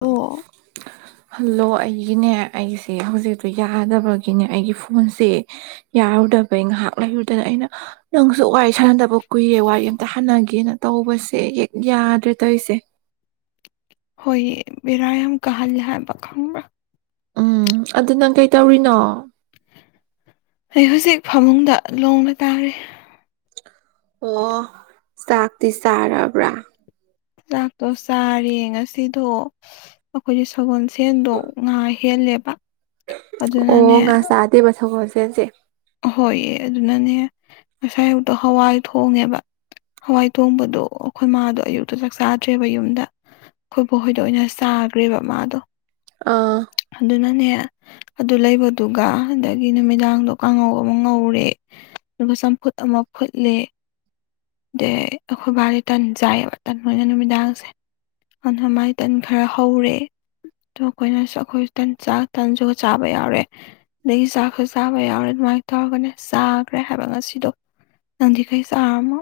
ꯑꯣ ꯍꯜꯂꯣ ꯑꯩꯒꯤꯅꯦ ꯑꯩꯁꯦ ꯍꯧꯖꯤꯛꯇꯣ ꯌꯥꯗꯕꯒꯤꯅꯦ ꯑꯩꯒꯤ ꯐꯣꯟꯁꯦ ꯌꯥꯔꯨꯗꯕꯩ ꯉꯥꯏꯍꯥꯛ ꯂꯩꯔꯨꯗꯅ ꯑꯩꯅ ꯅꯪꯁꯨ ꯋꯥꯔꯤ ꯁꯥꯟꯅꯗꯕ ꯀꯨꯏꯔꯦ ꯋꯥꯔꯤ ꯑꯝꯇ ꯍꯅꯒꯦꯅ ꯇꯧꯕꯁꯦ ꯍꯦꯛ ꯌꯥꯗ꯭ꯔꯦ ꯇꯧꯔꯤꯁꯦ ꯍꯣꯏ ꯕꯦꯔꯥ ꯌꯥꯝ ꯀꯥꯍꯜꯂꯦ ꯍꯥꯏꯕ ꯈꯪꯕ꯭ꯔꯥ ꯎꯝ ꯑꯗꯨ ꯅꯪ ꯀꯩꯇꯧꯔꯤꯅꯣ ꯑꯩ ꯍꯧꯖꯤꯛ ꯐꯃꯨꯡꯗ ꯂꯣꯡꯅ ꯇꯥꯔꯦ ꯑꯣ ꯆꯥꯛꯇꯤ ꯆꯥꯔꯕ꯭ꯔꯥ ꯂꯥꯛꯇꯣ ꯆꯥꯔꯦ ꯉꯁꯤꯗꯣ ꯑꯩꯈꯣꯏꯗꯤ ꯁꯒꯣꯜ ꯁꯦꯟꯗꯣ ꯉꯥꯏ ꯍꯦꯂꯦꯕ ꯑꯣ ꯉꯥ ꯆꯥꯗꯦꯕ ꯁꯒꯣꯜꯁꯦꯟꯁꯦ ꯑꯍꯣꯏꯌꯦ ꯑꯗꯨꯅꯅꯦ ꯉꯁꯥꯏꯌꯨꯛꯇ ꯍꯋꯥꯏ ꯊꯣꯡꯉꯦꯕ ꯍꯋꯥꯏ ꯇꯣꯡꯕꯗꯣ ꯑꯩꯈꯣꯏ ꯃꯥꯗꯣ ꯑꯌꯨꯛꯇ ꯆꯥꯛ ꯆꯥꯗ꯭ꯔꯦꯕ ꯌꯨꯝꯗ ꯑꯩꯈꯣꯏꯕꯨ ꯍꯣꯏꯗ ꯑꯣꯏꯅ ꯆꯥꯈ꯭ꯔꯦꯕ ꯃꯥꯗꯣ ꯑꯥ ꯑꯗꯨꯅꯅꯦ ꯑꯗꯨ ꯂꯩꯕꯗꯨꯒ ꯑꯗꯒꯤ ꯅꯨꯃꯤꯗꯥꯡꯗꯣ ꯀꯥꯡꯉꯧ ꯑꯃ ꯉꯧꯔꯦ ꯑꯗꯨꯒ ꯆꯝꯐꯨꯠ ꯑꯃ ꯐꯨꯠꯂꯦ ꯗ ꯑꯩꯈꯣꯏꯕꯥꯗꯤ ꯇꯟ ꯆꯥꯏꯌꯦꯕ ꯇꯟ ꯑꯣꯏꯅ ꯅꯨꯃꯤꯗꯥꯡꯁꯦ ꯑꯗꯨꯄ ꯃꯥꯏ ꯇꯟ ꯈꯔ ꯍꯧꯔꯦ ꯑꯣ ꯑꯩꯈꯣꯏꯅꯁꯨ ꯑꯩꯈꯣꯏ ꯆꯥꯛ ꯇꯟꯁꯨ ꯆꯥꯕ ꯌꯥꯎꯔꯦ ꯑꯗꯒꯤ ꯆꯥꯛꯁꯨ ꯆꯥꯕ ꯌꯥꯎꯔꯦ ꯑꯗꯨꯃꯥꯏꯅ ꯇꯧꯔꯒꯅꯦ ꯆꯥꯈ꯭ꯔꯦ ꯍꯥꯏꯕ ꯉꯁꯤꯗꯣ ꯅꯪꯗꯤ ꯀꯩ ꯆꯥꯔꯝꯃꯣ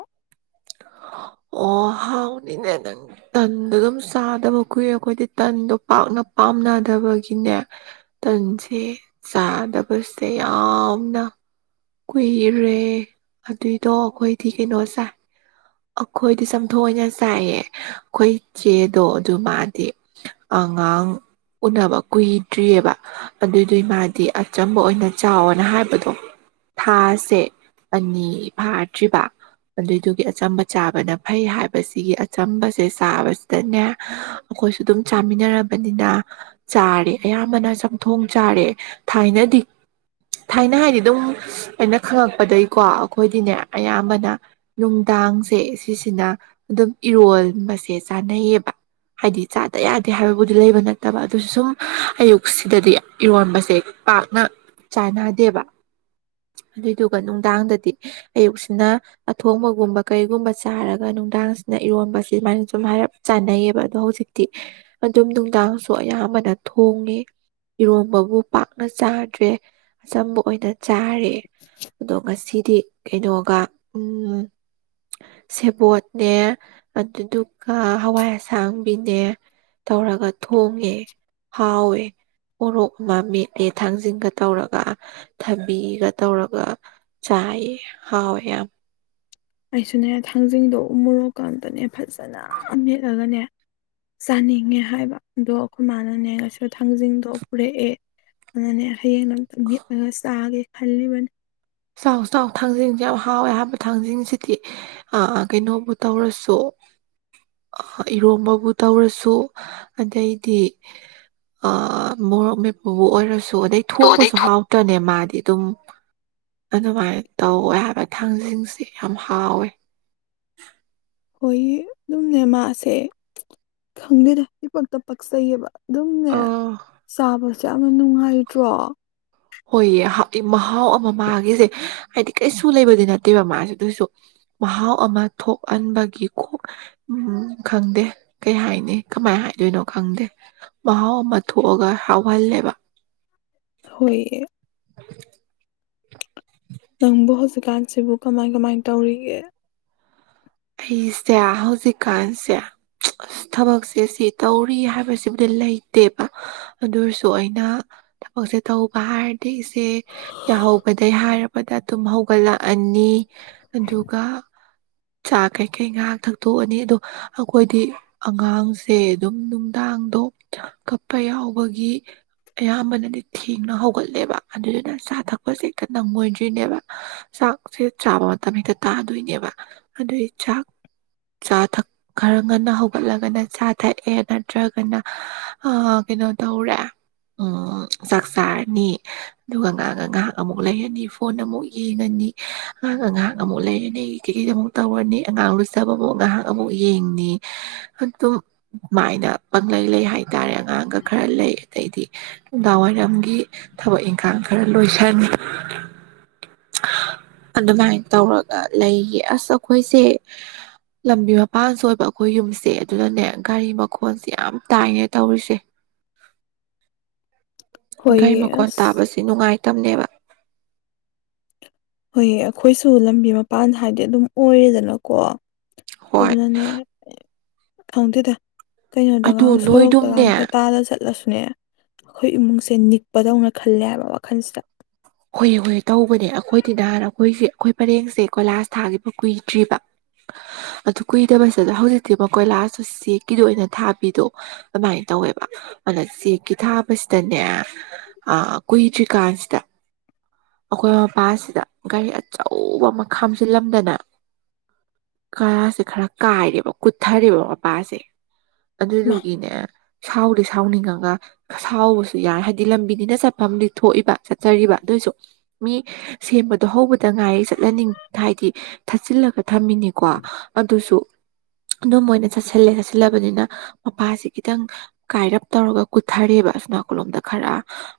ꯑꯣ ꯍꯥꯎꯅꯤꯅꯦ ꯅꯪ ꯇꯟꯗꯣ ꯑꯗꯨꯝ ꯆꯥꯗꯕ ꯀꯨꯏꯔꯦ ꯑꯩꯈꯣꯏꯗꯤ ꯇꯟꯗꯣ ꯄꯥꯛꯅ ꯄꯥꯝꯅꯗꯕꯒꯤꯅꯦ ꯇꯟꯁꯦ ꯆꯥꯗꯕꯁꯦ ꯌꯥꯝꯅ ꯀꯨꯏꯔꯦ ꯑꯗꯨꯏꯗꯣ ꯑꯩꯈꯣꯏꯗꯤ ꯀꯩꯅꯣꯁꯦ ꯑꯩꯈꯣꯏꯗꯤ ꯆꯝꯊꯣꯏꯅ ꯆꯥꯏꯌꯦ ꯑꯩꯈꯣꯏ ꯆꯦꯗꯣ ꯑꯗꯨ ꯃꯥꯗꯤ ꯑꯉꯥꯡ ꯎꯅꯕ ꯀꯨꯏꯗ꯭ꯔꯤꯑꯕ ꯑꯗꯨꯏꯗꯨꯏ ꯃꯥꯗꯤ ꯑꯆꯝꯕ ꯑꯣꯏꯅ ꯆꯥꯎꯋꯣꯅ ꯍꯥꯏꯕꯗꯣ ꯊꯥꯁꯦ ꯑꯅꯤ ꯐꯥꯗ꯭ꯔꯤꯕ ꯑꯗꯨꯏꯗꯨꯒꯤ ꯑꯆꯝꯕ ꯆꯥꯕꯅ ꯐꯩ ꯍꯥꯏꯕꯁꯤꯒꯤ ꯑꯆꯝꯕꯁꯦ ꯆꯕꯁꯤꯗꯅꯦ ꯑꯩꯈꯣꯏꯁꯨ ꯑꯗꯨꯝ ꯆꯥꯃꯤꯟꯅꯔꯕꯅꯤꯅ ꯆꯥꯔꯦ ꯑꯌꯥꯝꯕꯅ ꯆꯝꯊꯣꯡ ꯆꯥꯔꯦ ꯊꯥꯏꯅꯗꯤ ꯊꯥꯏꯅ ꯍꯥꯏꯗꯤ ꯑꯗꯨꯝ ꯑꯩꯅ ꯈꯪꯉꯛꯄꯗꯒꯤꯀꯣ ꯑꯩꯈꯣꯏꯗꯤꯅꯦ ꯑꯌꯥꯝꯕꯅ ꯌꯨꯝ ꯇꯥꯡꯁꯦ ꯁꯤꯁꯤꯅ ꯑꯗꯨꯝ ꯏꯔꯣꯟꯕꯁꯦ ꯆꯥꯅꯩꯌꯦꯕ ꯍꯥꯏꯗꯤ ꯆꯥꯗ ꯌꯥꯗꯦ ꯍꯥꯏꯕꯕꯨꯗꯤ ꯂꯩꯕ ꯅꯠꯇꯕ ꯑꯗꯨꯁꯨ ꯁꯨꯝ ꯑꯌꯨꯛ ꯁꯤꯗꯗꯤ ꯏꯔꯣꯟꯕꯁꯦ ꯄꯥꯛꯅ ꯆꯥꯟꯅꯗꯦꯕ ꯑꯗꯨꯏꯗꯨꯒ ꯅꯨꯡꯗꯥꯡꯗꯗꯤ ꯑꯌꯨꯛꯁꯤꯅ ꯑꯊꯣꯡꯕꯒꯨꯝꯕ ꯀꯩꯒꯨꯝꯕ ꯆꯥꯔꯒ ꯅꯨꯡꯗꯥꯡꯁꯤꯅ ꯏꯔꯣꯟꯕꯁ ꯑꯗꯨꯨꯃꯥꯏꯅ ꯁꯨꯝ ꯍꯥꯏꯔꯞ ꯆꯥꯟꯅꯩꯌꯦꯕ ꯑꯗꯣ ꯍꯧꯖꯤꯛꯇꯤ ꯑꯗꯨꯝ ꯅꯨꯡꯗꯥꯡꯁꯨ ꯑꯌꯥꯝꯕꯅ ꯊꯣꯡꯉꯦ ꯏꯔꯣꯝꯕꯕꯨ ꯄꯥꯛꯅ ꯆꯥꯗ꯭ꯔꯦ ꯑꯆꯝꯕ ꯑꯣꯏꯅ ꯆꯥꯔꯦ ꯑꯗꯨꯒ ꯁꯤꯗꯤ ꯀꯩꯅꯣꯒ ꯁꯦꯕꯣꯠꯅꯦ ꯑꯗꯨꯗꯨꯒ ꯍꯋꯥꯏ ꯑꯁꯥꯡꯕꯤꯅꯦ ꯇꯧꯔꯒ ꯊꯣꯡꯉꯦ ꯍꯥꯎꯋꯦ ꯄꯣꯔꯣꯛ ꯑꯃ ꯃꯦꯠꯂꯦ ꯊꯥꯡꯖꯤꯟꯒ ꯇꯧꯔꯒ ꯊꯕꯤꯒ ꯇꯧꯔꯒ ꯆꯥꯏꯌꯦ ꯍꯥꯎꯋꯦ ꯌꯥꯝꯅ ꯑꯩꯁꯨꯅꯦ ꯊꯥꯡꯖꯤꯡꯗꯣ ꯃꯣꯔꯣꯛꯀꯇꯅꯦ ꯐꯖꯅ ꯃꯦꯠꯂꯒꯅꯦ ꯆꯥꯅꯤꯡꯉꯦ ꯍꯥꯏꯕ ꯑꯗꯣ ꯑꯩꯈꯣꯏ ꯃꯥꯅꯅꯦ ꯉꯁ ꯊꯥꯡꯖꯤꯡꯗꯣ ꯄꯨꯔꯛꯑꯦ ꯑꯗꯨꯅꯦ ꯍꯌꯦꯡ ꯑꯃꯝꯇ ꯃꯦꯠꯂꯒ ꯆꯥꯒꯦ ꯈꯜꯂꯤꯕꯅꯤ ꯆꯥꯎ ꯆꯥꯎ ꯊꯥꯡꯖꯤꯡꯁꯨ ꯌꯥꯝ ꯍꯥꯎꯋꯦ ꯍꯥꯏꯍꯥꯟꯕ ꯊꯥꯡꯖꯤꯡꯁꯤꯗꯤ ꯑ ꯑ ꯀꯩꯅꯣꯕꯨ ꯇꯧꯔꯁꯨ ꯏꯔꯣꯝꯕꯕꯨ ꯇꯧꯔꯁꯨ ꯑꯗꯩꯗꯤ ꯑ ꯃꯣꯔꯣꯛ ꯃꯦꯄꯨꯕꯨ ꯑꯣꯏꯔꯁꯨ ꯑꯗꯩ ꯊꯣꯡꯕꯁꯨ ꯍꯥꯎꯇꯅꯦ ꯃꯥꯗꯤ ꯑꯗꯨꯝ ꯑꯗꯨꯃꯥꯏꯅ ꯇꯧꯋꯦ ꯍꯥꯏꯕ ꯊꯥꯡꯖꯤꯡꯁꯤ ꯌꯥꯝ ꯍꯥꯎꯋꯦ ꯍꯣꯏ ꯑꯗꯨꯝ ꯅ ꯃꯥꯥꯁꯦ ꯈꯪꯗꯗ ꯏ ꯄꯛꯇ ꯄꯛꯆꯩꯌꯦꯕ ꯑꯗꯨꯝꯅꯦ ꯑ ꯆꯥꯕꯁ ꯌꯥꯝꯅ ꯅꯨꯡꯉꯥꯏꯇ꯭ꯔꯣ ꯍꯣꯏꯌꯦ ꯃꯍꯥꯎ ꯑꯃ ꯃꯥꯒꯤꯁꯦ ꯍꯥꯏꯗꯤ ꯀꯩꯁꯨ ꯂꯩꯕꯗꯤ ꯅꯠꯇꯦꯕ ꯃꯥꯁꯦ ꯑꯗꯨꯏꯁꯨ ꯃꯍꯥꯎ ꯑꯃ ꯊꯣꯛꯍꯟꯕꯒꯤ ꯎꯝ ꯈꯪꯗꯦ ꯀꯩ ꯍꯥꯏꯅꯤ ꯀꯃꯥꯏꯅ ꯍꯥꯏꯗꯣꯏꯅꯣ ꯈꯪꯗꯦ ꯃꯍꯥꯎ ꯑꯃ ꯊꯣꯛꯑꯒ ꯍꯥꯎꯍꯜꯂꯦꯕ ꯍꯣꯏꯌꯦ ꯑꯗꯨ ꯅꯪꯕꯨ ꯍꯧꯖꯤꯛꯀꯥꯟꯁꯤꯕꯨ ꯀꯃꯥꯏ ꯀꯃꯥꯏ ꯇꯧꯔꯤꯒꯦ ꯑꯩꯁꯦ ꯍꯧꯖꯤꯛꯀꯥꯟꯁꯦ ꯑ ꯊꯕꯛꯁꯦ ꯁꯤ ꯇꯧꯔꯤ ꯍꯥꯏꯕꯁꯤꯃꯗꯤ ꯂꯩꯇꯦꯕ ꯑꯗꯨꯔꯁꯨ ꯑꯩꯅ ꯊꯕꯛꯁꯦ ꯇꯧꯕ ꯍꯥꯏꯔꯗꯤ ꯏꯆꯦ ꯌꯥꯍꯧꯕ ꯑꯗꯩ ꯍꯥꯏꯔꯕꯗ ꯇꯨꯝ ꯍꯧꯒꯠꯂꯛꯑꯅꯤ ꯑꯗꯨꯒ ꯆꯥ ꯀꯩ ꯀꯩ ꯉꯥꯏꯍꯥꯛ ꯊꯛꯇꯣꯛꯑꯅꯤ ꯑꯗꯣ ꯑꯩꯈꯣꯏꯗꯤ ꯑꯉꯥꯡꯁꯦ ꯑꯗꯨꯝ ꯅꯨꯡꯗꯥꯡꯗꯣ ꯀꯞꯄ ꯌꯥꯎꯕꯒꯤ ꯑꯌꯥꯝꯕꯅꯗꯤ ꯊꯦꯡꯅ ꯍꯧꯒꯠꯂꯦꯕ ꯑꯗꯨꯗꯨꯅ ꯆꯥ ꯊꯛꯄꯁꯦꯈꯤꯇꯪ ꯑꯣꯏꯗ꯭ꯣꯏꯅꯦꯕ ꯆꯥꯛꯁꯦ ꯆꯥꯕ ꯃꯇꯝ ꯍꯦꯛꯇ ꯇꯥꯗꯣꯏꯅꯦꯕ ꯑꯗꯨꯏ ꯆꯥꯛ ꯆꯥ ꯊꯛ ꯈꯔ ꯉꯟꯅ ꯍꯧꯒꯠꯂꯒꯅ ꯆꯥ ꯊꯛꯑꯦ ꯅꯠꯇ꯭ꯔꯒꯅ ꯀꯩꯅꯣ ꯇꯧꯔꯦ ꯎꯝ ꯆꯥꯛ ꯆꯥꯔꯅꯤ ꯑꯗꯨꯒ ꯉꯥꯏꯍꯥꯛ ꯑꯃꯨꯛ ꯂꯩꯔꯅꯤ ꯐꯣꯟ ꯑꯃꯨꯛ ꯌꯦꯡꯉꯅꯤ ꯉꯥꯡꯒ ꯉꯥꯏꯍꯥꯛ ꯑꯃꯨꯛ ꯂꯩꯔꯅꯤ ꯀꯩꯗ ꯑꯃꯨꯛ ꯇꯧꯔꯅꯤ ꯑꯉꯥꯡ ꯂꯨꯆꯕ ꯑꯃꯨꯛ ꯉꯥꯏꯍꯥꯛ ꯑꯃꯨꯛ ꯌꯦꯡꯅꯤ ꯑꯗꯨꯝ ꯃꯥꯏꯅ ꯄꯪꯪꯂꯩ ꯂꯩ ꯍꯥꯏꯇꯥꯔꯦ ꯑꯉꯥꯡꯒ ꯈꯔ ꯂꯩ ꯑꯗꯩꯗꯤ ꯅꯨꯡꯗꯥꯡ ꯋꯥꯏꯔꯝꯒꯤ ꯊꯕꯛ ꯏꯪꯈꯥꯡ ꯈꯔ ꯂꯣꯏꯁꯤꯟ ꯑꯗꯨꯃꯥꯏꯅ ꯇꯧꯔꯒ ꯂꯩꯒ ꯑꯁ ꯑꯩꯈꯣꯏꯁꯦ ꯂꯝꯕꯤ ꯃꯄꯥꯟꯁꯨ ꯑꯣꯏꯕ ꯑꯩꯈꯣꯏ ꯌꯨꯝꯁꯦ ꯑꯗꯨꯅꯅꯦ ꯒꯥꯔꯤ ꯃꯈꯣꯟꯜꯁꯦ ꯌꯥꯝ ꯇꯥꯏꯅꯦ ꯇꯧꯔꯤꯁꯦ ꯍꯣꯏꯌꯦ ꯒꯔꯤꯃꯈꯣꯟ ꯑꯁ ꯇꯥꯕꯁꯤ ꯅꯨꯡꯉꯥꯏꯇꯕꯅꯦꯕ ꯍꯣꯏ ꯑꯩꯈꯣꯏꯁꯨ ꯂꯝꯕꯤ ꯃꯄꯥꯟ ꯍꯥꯏꯗꯤ ꯑꯗꯨꯝ ꯑꯣꯏꯔꯦꯗꯅꯀꯣ ꯍꯣꯏ ꯑꯗꯨꯅꯅꯦ ꯈꯪꯗꯦꯗ ꯀꯩꯅꯣꯗꯒ ꯑꯗꯣ ꯁꯣꯔꯣꯛꯇꯒꯥꯡ ꯅꯣꯏꯗꯨꯝꯅꯦ ꯇꯥꯇꯥꯗ ꯆꯠꯂ ꯆꯠꯂꯁꯨꯅꯦ ꯑꯩꯈꯣꯏ ꯏꯃꯨꯡꯁꯦ ꯅꯤꯛꯄꯗꯧꯅ ꯈꯜꯂꯦ ꯍꯥꯏꯕ ꯋꯥꯈꯜꯁꯤꯗ ꯍꯨꯏꯌꯦ ꯍꯨꯏ ꯇꯧꯕꯅꯦ ꯑꯩꯈꯣꯏꯗꯤ ꯅꯍꯥꯟ ꯑꯩꯈꯣꯏꯁꯦ ꯑꯩꯈꯣꯏ ꯄꯔꯦꯡꯁꯦ ꯀꯣꯏꯂꯥꯁ ꯊꯥꯈꯤꯕ ꯀꯨꯏꯗ꯭ꯔꯤꯕ [inaudible] ꯑꯗꯨ ꯀꯨꯏꯗꯕꯁꯤꯗ ꯍꯧꯖꯤꯛꯇꯤ ꯃꯈꯣꯏꯂꯥꯁꯁꯨ ꯆꯦꯛꯀꯤꯗꯣ ꯑꯣꯏꯅ ꯊꯥꯕꯤꯗꯣ ꯑꯗꯨꯃꯥꯏꯅ ꯇꯧꯋꯦꯕ ꯑꯗ ꯆꯦꯛꯀꯤ ꯊꯥꯕꯁꯤꯗꯅꯦ ꯑ ꯀꯨꯏꯗꯔ꯭ꯤ ꯀꯟꯁꯤꯗ ꯑꯩꯈꯣꯏ ꯃꯄꯥꯁꯤꯗ ꯒꯥꯔꯤ ꯑꯆꯧꯕ ꯑꯃ ꯈꯥꯝꯖꯤꯜꯂꯝꯗꯅ ꯀꯥꯁꯦ ꯈꯔ ꯀꯥꯏꯔꯦꯕ ꯀꯨꯊꯔꯦꯕ ꯃꯄꯥꯁꯦ ꯃꯥ ꯑꯗꯨꯗꯨꯒꯤꯅꯦ ꯁꯥꯎꯗꯤ ꯁꯥꯎꯅꯤꯡꯉꯒ ꯁꯥꯎꯕꯁꯨ ꯌꯥꯏ ꯍꯥꯏꯗꯤ ꯂꯝꯕꯤꯅꯤꯅ ꯆꯠꯐꯝ ꯊꯣꯛꯏꯕ ꯆꯠꯆꯔꯤꯕ ꯑꯗꯨꯁꯨ ꯃꯤ ꯁꯦꯝꯕꯗꯣ ꯍꯧꯕꯗ ꯉꯥꯏꯩ ꯆꯠꯍꯟꯅꯤꯡ ꯍꯥꯏꯗꯤ ꯊꯥꯠꯆꯤꯜꯂꯒ ꯊꯝꯃꯤꯅꯤꯀꯣ ꯑꯗꯨꯁꯨ ꯑꯗꯨꯝ ꯑꯣꯏꯅ ꯆꯠꯁꯤꯜꯂꯦ ꯆꯠꯁꯤꯜꯂꯕꯅꯤꯅ ꯃꯄꯥꯁꯤ ꯈꯤꯇꯪ ꯀꯥꯏꯔꯞ ꯇꯧꯔꯒ ꯀꯨꯊꯔꯦꯕ ꯑꯁꯅꯥꯀꯂꯣꯝꯗ ꯈꯔ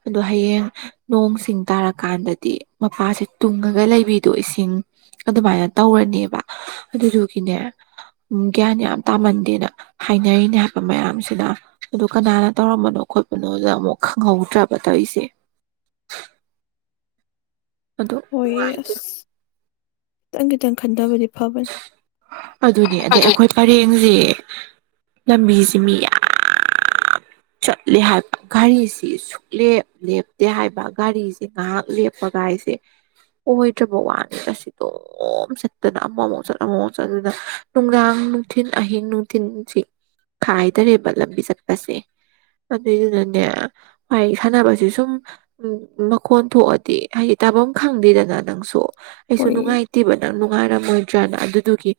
ꯑꯗꯣ ꯍꯌꯦꯡ ꯅꯣꯡꯁꯤꯡ ꯇꯥꯔꯀꯥꯟꯗꯗꯤ ꯃꯄꯥꯁꯤꯦ ꯇꯨꯡꯉꯒ ꯂꯩꯕꯤꯗꯣ ꯏꯁꯤꯡ ꯑꯗꯨꯃꯥꯏꯅ ꯇꯧꯔꯅꯦꯕ ꯑꯗꯨꯗꯨꯒꯤꯅꯦ ꯎ ꯒ꯭ꯌꯥꯟ ꯌꯥꯝ ꯇꯥꯃꯟꯗꯦꯅ ꯍꯥꯏꯅꯔꯤꯅꯦ ꯍꯥꯏꯕ ꯃꯌꯥꯝꯁꯤꯗ ꯑꯗꯨ ꯀꯅꯥꯅ ꯇꯧꯔꯝꯕꯅꯣ ꯈꯣꯠꯄꯅꯣꯗ ꯑꯃꯨꯛ ꯈꯪꯍꯧꯗ꯭ꯔꯕ ꯇꯧꯔꯤꯁꯦ ꯑꯗꯣ ꯍꯣꯏ ꯅꯨꯡꯉꯥꯏꯇꯦ ꯑꯁ ꯈꯤꯇꯪ ꯈꯤꯇꯪ ꯈꯟꯊꯕꯗꯤ ꯐꯕꯅꯦ ꯑꯗꯨꯅꯦ ꯑꯗꯩ ꯑꯩꯈꯣꯏ ꯄꯔꯦꯡꯁꯦ ꯂꯝꯕꯤꯁꯤꯦ ꯃꯤ ꯌꯥꯝ ꯆꯠꯂꯦ ꯍꯥꯏꯕ ꯘꯔꯤꯁꯤꯁꯨ ꯂꯦꯞꯇꯦ ꯍꯥꯏꯕ ꯒꯥꯔꯤꯁꯦ ꯉꯥꯏꯍꯥꯛ ꯂꯦꯞꯄꯒ ꯍꯥꯏꯁꯦ ꯑꯣꯏ ꯑꯣꯏꯗ꯭ꯔꯕ ꯋꯥꯅꯤ ꯁꯤꯣ ꯅ ꯑꯃꯃꯨ ꯆꯠꯂ ꯑꯃꯃꯨꯛ ꯆꯠꯅ ꯅꯨꯡꯗꯥꯡ ꯅꯨꯡꯊꯤꯟ ꯑꯍꯤꯡ ꯅꯨꯡꯊꯤꯟꯁꯤ ꯈꯥꯏꯗꯔꯦꯕ ꯂꯝꯕꯤ ꯆꯠꯄꯁꯦ ꯑꯗꯨꯏꯗꯨꯅꯅꯦ ꯍꯥꯏꯥꯏ ꯁꯥꯟꯅꯕꯁꯦ ꯁꯨꯝ ꯎꯝ ꯃꯈꯣꯟ ꯊꯣꯛꯑꯗꯤ ꯍꯥꯏꯗꯤ ꯇꯥꯐꯝ ꯈꯪꯗꯦꯗꯅ ꯅꯪꯁꯨ ꯑꯩꯁꯨ ꯍꯣꯏꯌꯦ ꯅꯨꯡꯉꯥꯏꯇꯦꯕ ꯅꯪ ꯅꯨꯡꯉꯥꯏꯔꯝꯃꯣꯏꯗ꯭ꯔꯅ ꯑꯗꯨꯗꯨꯒꯤ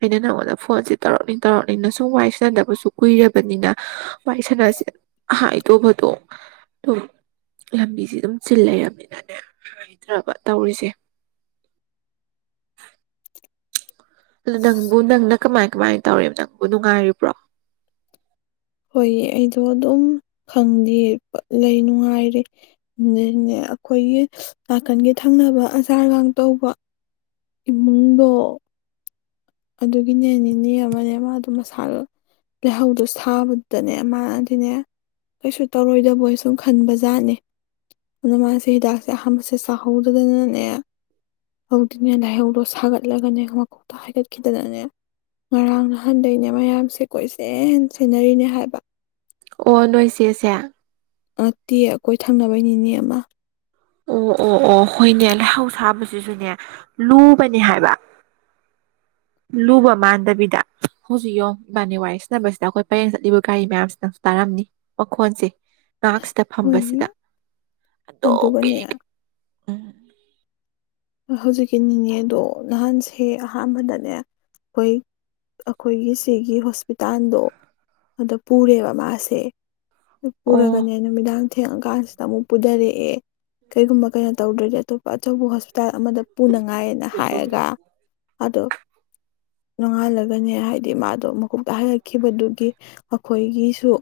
ꯑꯩꯅ ꯅꯪꯉꯣꯟꯗ ꯐꯣꯟꯁꯦ ꯇꯧꯔꯛꯅꯤꯡ ꯇꯧꯔꯛꯅꯤꯡꯅ ꯁꯨꯝ ꯋꯥꯏ ꯁꯤꯅꯗꯕꯁꯨ ꯀꯨꯏꯔꯕꯅꯤꯅ ꯄꯥꯏꯁꯅꯥꯁꯦ ꯍ ꯏ ꯇꯣ ꯐꯠꯇ ꯂꯝꯕꯤꯁꯦ ꯑꯗꯨꯝ ꯆꯤꯜ ꯂꯩꯔꯕꯅꯤꯅꯅꯦ ꯍꯥꯏꯗ꯭ꯔꯕ ꯇꯧꯔꯤꯁꯦ ꯑꯗꯨ ꯅꯪꯕꯨ ꯅꯪꯅ ꯀꯃꯥꯏ ꯀꯃꯥꯏꯅ ꯇꯧꯔꯤ ꯅꯪꯕꯨ ꯅꯨꯡꯉꯥꯏꯔꯤꯕ꯭ꯔꯣ ꯍꯣꯏ ꯑꯩꯗꯣ ꯑꯗꯨꯝ ꯈꯪꯗꯦ ꯂꯩ ꯅꯨꯡꯉꯥꯏꯔꯦ ꯅꯦ ꯑꯩꯈꯣꯏꯒꯤ ꯅꯥꯀꯟꯒꯤ ꯊꯪꯅꯕ ꯑꯆꯥꯥꯔꯒ ꯇꯧꯕ ꯏꯃꯨꯡꯗꯣ ꯑꯗꯨꯒꯤꯅꯦ ꯅꯦ ꯑꯃꯅꯦ ꯃꯥꯗꯣ ꯃꯁꯥꯗꯣ ꯂꯩꯍꯧꯗꯣ ꯁꯥꯕꯗꯨꯗꯅꯦ ꯃꯥꯅꯗꯤꯅꯦ ꯀꯩꯁꯨ ꯇꯧꯔꯣꯏꯗꯕꯣꯏ ꯁꯨꯝ ꯈꯟꯕꯖꯥꯠꯅꯦ ꯑꯗꯨꯅ ꯃꯥꯁꯦ ꯍꯤꯗꯥꯛꯁꯦ ꯑꯍꯥꯟꯕꯁꯦ ꯆꯥꯍꯧꯗꯗꯅꯅꯦ ꯍꯧꯗꯨꯅꯦ ꯂꯥꯏꯍꯧꯗꯣ ꯁꯥꯒꯠꯂꯒꯅꯦ ꯃꯈꯣꯛꯇ ꯍꯥꯏꯒꯠꯄꯤ ꯈꯤꯇꯅꯅꯦ ꯉꯔꯥꯡ ꯅꯍꯥꯟꯗꯒꯤꯩꯅꯦ ꯃꯌꯥꯝꯁꯦ ꯀꯣꯏꯁꯦꯟ ꯁꯦꯟꯅꯔꯤꯅꯦ ꯍꯥꯏꯕ ꯑꯣ ꯅꯣꯏ ꯆꯦꯁꯦ ꯅꯠꯇꯦ ꯑꯩꯈꯣꯏ ꯊꯪꯅꯕꯩ ꯅꯤꯅꯦ ꯑꯃ ꯑꯣ ꯑꯣ ꯑꯣ ꯍꯣꯏꯅꯦ ꯂꯩꯍꯧ ꯁꯥꯕꯁꯤꯁꯨꯅꯦ ꯂꯨꯕꯅꯦ ꯍꯥꯏꯕ ꯂꯨꯕ ꯃꯥꯟꯗꯕꯤꯗ ꯍꯧꯖꯤꯛ ꯌꯦ ꯏꯕꯥꯅꯤ ꯋꯥꯏ ꯁꯤꯟꯅꯕꯁꯤꯗ ꯑꯩꯈꯣꯏ ꯄꯔꯡ ꯆꯠꯂꯤꯕ ꯒꯥꯔꯤ ꯃꯌꯥꯝꯁꯤꯅꯪꯁꯨ ꯇꯥꯔꯝꯅꯤ ꯃꯈꯣꯟꯁꯦ ꯅꯛꯁꯤꯗ ꯍꯣꯏ ꯐꯝꯕꯁꯤꯗ ꯑꯣꯝ ꯀ ꯑꯗꯨꯒꯅꯦ ꯎꯝ ꯍꯧꯖꯤꯛꯀꯤ ꯅꯤꯡꯉ ꯑꯗꯣ ꯅꯍꯥꯟꯁꯦ ꯑꯍꯥꯟꯕꯗꯅꯦ ꯑꯩꯈꯣꯏ ꯑꯩꯈꯣꯏꯒꯤ ꯁꯤꯒꯤ ꯍꯣꯁꯄꯤꯇꯥꯜꯗꯣ ꯑꯗꯨꯗ ꯄꯨꯔꯦꯕ ꯃꯥꯁꯦ ꯑꯣ ꯄꯨꯔꯒꯅꯦ ꯅꯨꯃꯤꯗꯥꯡ ꯊꯦꯡꯑꯀꯁꯤ ꯥ ꯑꯃꯨꯛ ꯄꯨꯊꯔꯛꯑꯦ ꯀꯔꯤꯒꯨꯝꯕ ꯀꯩꯅꯣ ꯇꯧꯗ꯭ꯔꯗꯤ ꯑꯇꯣꯞꯄ ꯑꯆꯧꯕ ꯍꯣꯁꯄꯤꯇꯥꯜ ꯑꯃꯗ ꯄꯨꯅꯉꯥꯏꯅ ꯍꯥꯏꯔꯒ ꯑꯗꯣ ꯅꯣꯡꯉꯥꯜꯂꯒꯅꯦ ꯍꯥꯏꯗꯤ ꯃꯥꯗꯣ ꯃꯀꯨꯞꯇ ꯍꯜꯂꯛꯈꯤꯕꯗꯨꯒꯤ ꯑꯩꯈꯣꯏꯒꯤꯁꯨ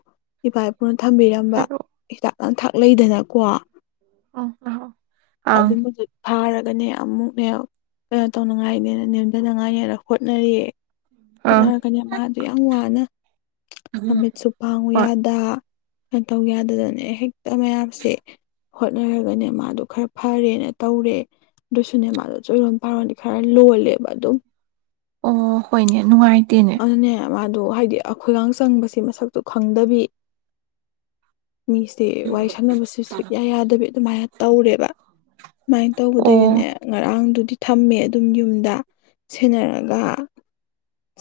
ꯏꯄꯥ ꯏꯄꯨꯅ ꯊꯝꯕꯤꯔꯝꯕ ꯍꯥꯏꯔꯛꯑꯣ ꯍꯤꯗꯥꯛ ꯂꯥꯡꯊꯛ ꯂꯩꯗꯅꯀꯣ ꯑꯣ ꯑ ꯑ ꯐꯥꯔ ꯒꯅꯦ ꯑꯃꯨꯛꯅꯦ ꯀꯩꯅꯣ ꯇꯧꯅꯉꯥꯏꯅꯦꯅ ꯅꯦꯝꯊꯅꯉꯥꯏꯅꯦꯔꯣ ꯍꯣꯠꯅꯔꯤꯌꯦ ꯍꯣꯠꯅꯔꯒꯅꯤ ꯃꯥꯗ ꯌꯥꯝ ꯋꯥꯅ ꯑꯪ ꯑꯃꯤꯠꯁꯨ ꯄꯥꯡꯎ ꯍꯣꯏ ꯌꯥꯗ ꯀꯩꯅ ꯇꯧ ꯌꯥꯗꯗꯅ ꯍꯦꯛꯇ ꯃꯌꯥꯝꯁꯦ ꯍꯣꯠꯅꯔꯒꯅꯦ ꯃꯥꯗꯣ ꯈꯔ ꯐꯔꯦꯅ ꯇꯧꯔꯦ ꯑꯗꯨꯗ ꯁꯤꯅꯦꯃꯥꯗꯣꯁꯨꯔꯣꯟꯝꯄꯥꯔꯣꯟꯗꯤ ꯈꯔ ꯂꯣꯜꯂꯦꯕ ꯑꯗꯨꯝ ꯑꯣ ꯍꯣꯏꯅꯦ ꯅꯨꯡꯉꯥꯏꯇꯦꯅꯦ ꯑꯗꯨꯅꯦ ꯃꯥꯗꯣ ꯍꯥꯏꯗꯤ ꯑꯩꯈꯣꯏꯒꯥꯡ ꯆꯪꯕꯁꯤ ꯃꯁꯛꯇꯨ ꯈꯪꯗꯕꯤ ꯃꯤꯁꯦ ꯋꯥꯔꯤ ꯁꯥꯟꯅꯕꯁꯤ ꯁꯨꯌꯥ ꯌꯥꯗꯕꯤ ꯑꯗꯨꯃꯥꯏꯅ ꯇꯧꯔꯦꯕ ꯁꯨꯃꯥꯏꯅ ꯇꯧꯕꯗꯩꯗꯤꯅꯦ ꯑꯣ ꯉꯔꯥꯡꯗꯨꯗꯤ ꯊꯝꯃꯦ ꯑꯗꯨꯝ ꯌꯨꯝꯗ ꯁꯦꯟꯅꯔꯒ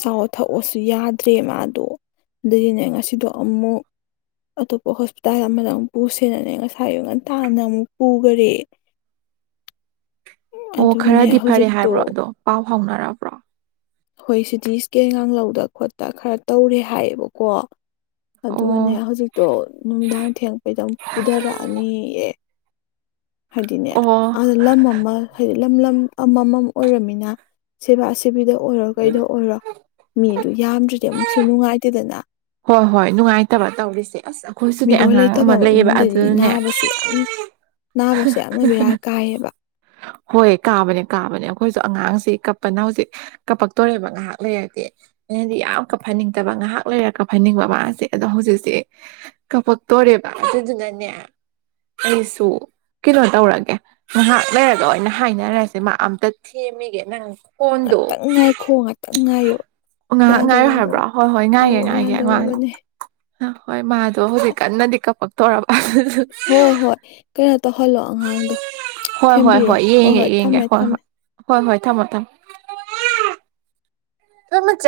ꯆꯕ ꯊꯛꯑꯁꯨ ꯌꯥꯗ꯭ꯔꯦ ꯃꯥꯗꯣ ꯑꯗꯨꯏꯗꯤꯅꯦ ꯉꯁꯤꯗꯣ ꯑꯃꯨꯛ ꯑꯇꯣꯞꯄ ꯍꯣꯁꯄꯤꯇꯥꯜ ꯑꯃꯗ ꯑꯃꯨꯛ ꯄꯨꯁꯦꯅꯅꯦ ꯉꯁꯥꯏ ꯉꯟꯇꯥꯅ ꯑꯃꯨꯛ ꯄꯨꯈꯔꯦ [unintelligible] ꯑꯣ ꯑꯗꯨꯒꯅꯦ ꯈꯔꯗꯤ ꯐꯔꯦ ꯍꯧꯖꯤꯛꯇꯣ ꯍꯥꯏꯕ꯭ꯔꯣ ꯑꯗꯣ ꯄꯥꯎ ꯍꯧꯥꯎꯅꯔꯕ꯭ꯔꯣ ꯍꯣꯏ ꯁꯤꯗꯤ ꯏꯁꯀꯦꯟꯒꯥꯡꯍꯧꯗ ꯈꯣꯠꯇ ꯈꯔ ꯇꯧꯔꯦ ꯍꯥꯏꯌꯦꯕꯀꯣ ꯑꯗꯨꯒꯅꯦ ꯑꯣ ꯍꯧꯖꯤꯛꯇꯣ ꯅꯨꯡꯗꯥꯡ ꯊꯦꯡꯛꯄꯩꯗꯨꯛ ꯄꯨꯊꯔꯛꯑꯅꯤꯑ ꯍꯥꯏꯗꯤꯅꯦ ꯑꯣ ꯂꯝ ꯑꯃ ꯍꯥꯏꯗꯤ ꯂꯝ ꯂꯝ ꯑꯃꯃꯝ ꯑꯣꯏꯔꯝꯃꯤꯅ ꯁꯦꯕꯥ ꯁꯦꯕꯤꯗ ꯑꯣꯏꯔꯣ ꯀꯩꯗ ꯑꯣꯏꯔꯣ ꯃꯤꯗꯨ ꯌꯥꯝꯗ꯭ꯔꯗꯤ ꯑꯃꯨꯛꯁꯨ ꯅꯨꯡꯉꯥꯏꯇꯦꯗꯅ ꯍꯣꯏ ꯍꯣꯏ ꯅꯨꯡꯉꯥꯏꯇꯕ ꯇꯧꯔꯤꯁꯦ ꯑꯁ ꯑꯩꯈꯣꯏꯁꯨꯗꯤ ꯃꯤꯔꯣꯜ ꯑꯉꯥꯡ ꯂꯩꯇꯕ ꯑꯃ ꯂꯩꯌꯦꯕ ꯏꯃꯨꯡꯗꯗꯤ ꯑꯗꯨꯅꯦ ꯅꯥꯕꯁꯦ ꯌꯥꯝ ꯅꯥꯕꯁꯦ ꯌꯥꯝꯅ ꯕꯤꯔꯥ ꯀꯥꯏꯌꯦꯕ ꯍꯣꯏ ꯀꯥꯕꯅꯦ ꯀꯥꯕꯅꯦ ꯑꯩꯈꯣꯏꯁꯨ ꯑꯉꯥꯡꯁꯤ ꯀꯞꯄꯅ ꯍꯧꯖꯤꯛ ꯀꯞꯄꯛꯇꯣꯔꯦꯕ ꯉꯥꯏꯍꯥꯛ ꯂꯩꯔꯗꯤ ꯑꯗꯤ ꯌꯥꯝ ꯀꯞꯍꯟꯅꯤꯡꯗꯕ ꯉꯥꯏꯍꯥꯛ ꯂꯩꯔꯒ ꯍꯥꯏꯅꯤꯡꯕ ꯃꯥꯁꯦ ꯑꯗꯣ ꯍꯧꯖꯤꯛꯁꯦ ꯀꯄꯛꯇꯣꯔꯦꯕ ꯑꯗꯨꯗꯨꯅꯅꯦ ꯑꯁꯨꯣ ꯀꯩꯅꯣ ꯇꯧꯔꯒꯦ ꯉꯥꯏꯍꯥꯛ ꯂꯩꯔꯒ ꯑꯣꯏꯅ ꯍꯥꯏꯅꯔꯁꯦ ꯃꯥ ꯑꯝꯇ ꯊꯦꯝꯃꯤꯒꯦ ꯅꯪ ꯐꯣꯟꯗꯣ ꯉꯥꯛꯇꯪ ꯉꯥꯏꯈꯣ ꯉꯥꯛꯇꯪ ꯉꯥꯏꯌꯣ ꯉꯥꯏꯍꯥꯛ ꯉꯥꯏꯌꯨ ꯌꯥꯗꯣꯔꯕꯅꯤ ꯍꯥꯏꯕ꯭ꯔꯣ ꯍꯣꯏ ꯑꯧ ꯌꯥꯗꯣꯔꯕꯅꯦ ꯑ ꯍꯣꯏ ꯃꯥꯗꯣ ꯍꯧꯖꯤꯛ ꯀꯟꯅꯗꯤ ꯀꯄꯛ ꯇꯧꯔꯕ ꯑꯗꯨ ꯍꯣꯏ ꯍꯣꯏ ꯀꯩꯅꯣ ꯇꯧꯍꯜꯂꯣ ꯑꯉꯥꯡꯗꯣ ꯍꯣꯏ ꯍꯣꯏ ꯊꯦꯝꯕꯤꯔꯣ ꯍꯣꯏ ꯌꯦꯡꯒꯦ ꯍꯣꯏ ꯌꯦꯡꯒꯦ ꯊꯝꯃꯦ ꯍꯣꯏ ꯊꯝꯃꯦ ꯍꯣꯏ ꯍꯣꯏ ꯍꯣꯏ ꯊꯝꯃꯣ ꯊꯝꯃꯣ ꯐꯝ